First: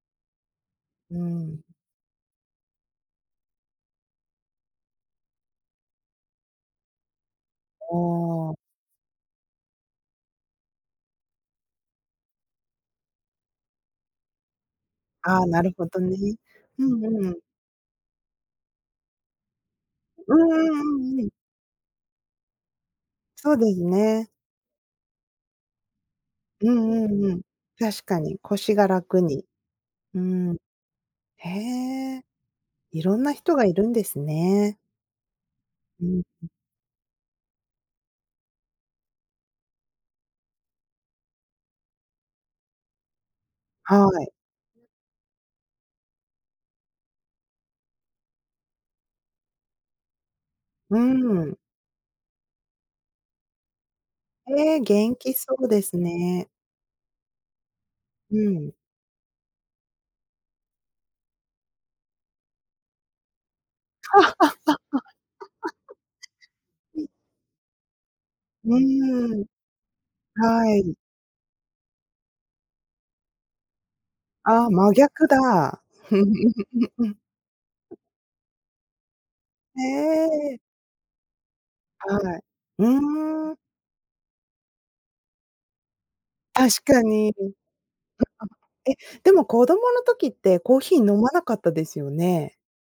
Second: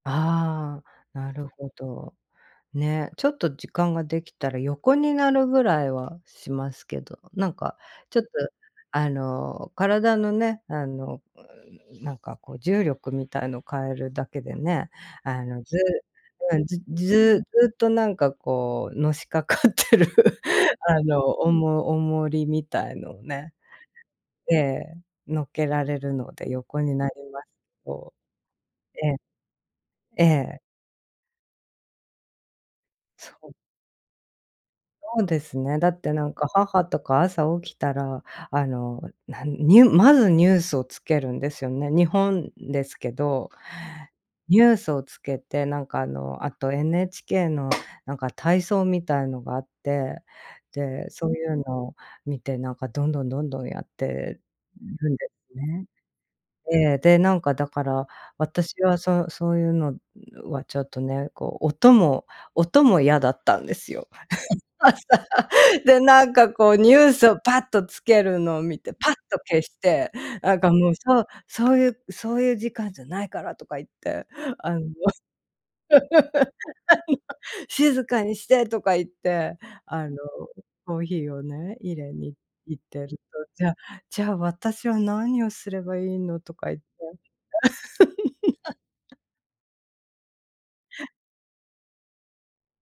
ああ、うなるん。ほど。ね、ちょっと時間ができたら横になるぐらいはしますけど、なんか、あちょっと、あ。あの、体のね、あの、なんか、こう、重力みたいのを変えるだけでね、あああ、なの、るずほどね。うん、ずうんうん。ずっと、なんか、こう、のしかかってる、うんうんあうんうの、ん。おも重りみたいのをそね、うですね。ええ、乗っけられるので、う横んにうなりんうん。ますけ確ど。かに腰がええ。楽に。うーえん。え。へえ。いろんなそう。人がいるんですね。そうですね、だっうて、ん。なんか、母とか朝起きたら、あの、なんニュまずニュースを付けるんですよね。日本ですけど、はい。ニュースをつけて、なんか、あの、あと NHK のなんか体操みたいのがあって、うーで、そういん。うのを見て、なんか、どんどんどんどん、やってええ、る元んで気そすうでね。すね。ええ、で、なんか、だから、うん。私は、そそういうのはちょっとね、こう、音も音も嫌だったんですよ。朝。で、なんか、こう、ニうん。ュースをぱっとつけるのをう見て、ぱっーとん。消して、なんか、はもう、い。そうそういう「そういう時間じゃないから」とか言って、ああ、あの、真逆だ。「静かにして」とか言って、へあの、え。コーヒーをね、入れにはい。行っふてると、ーん。じゃじゃあ私は何をすればいいのとか言っ確て。か に。え、でも子供の時ってコーヒー飲まなかったですよね？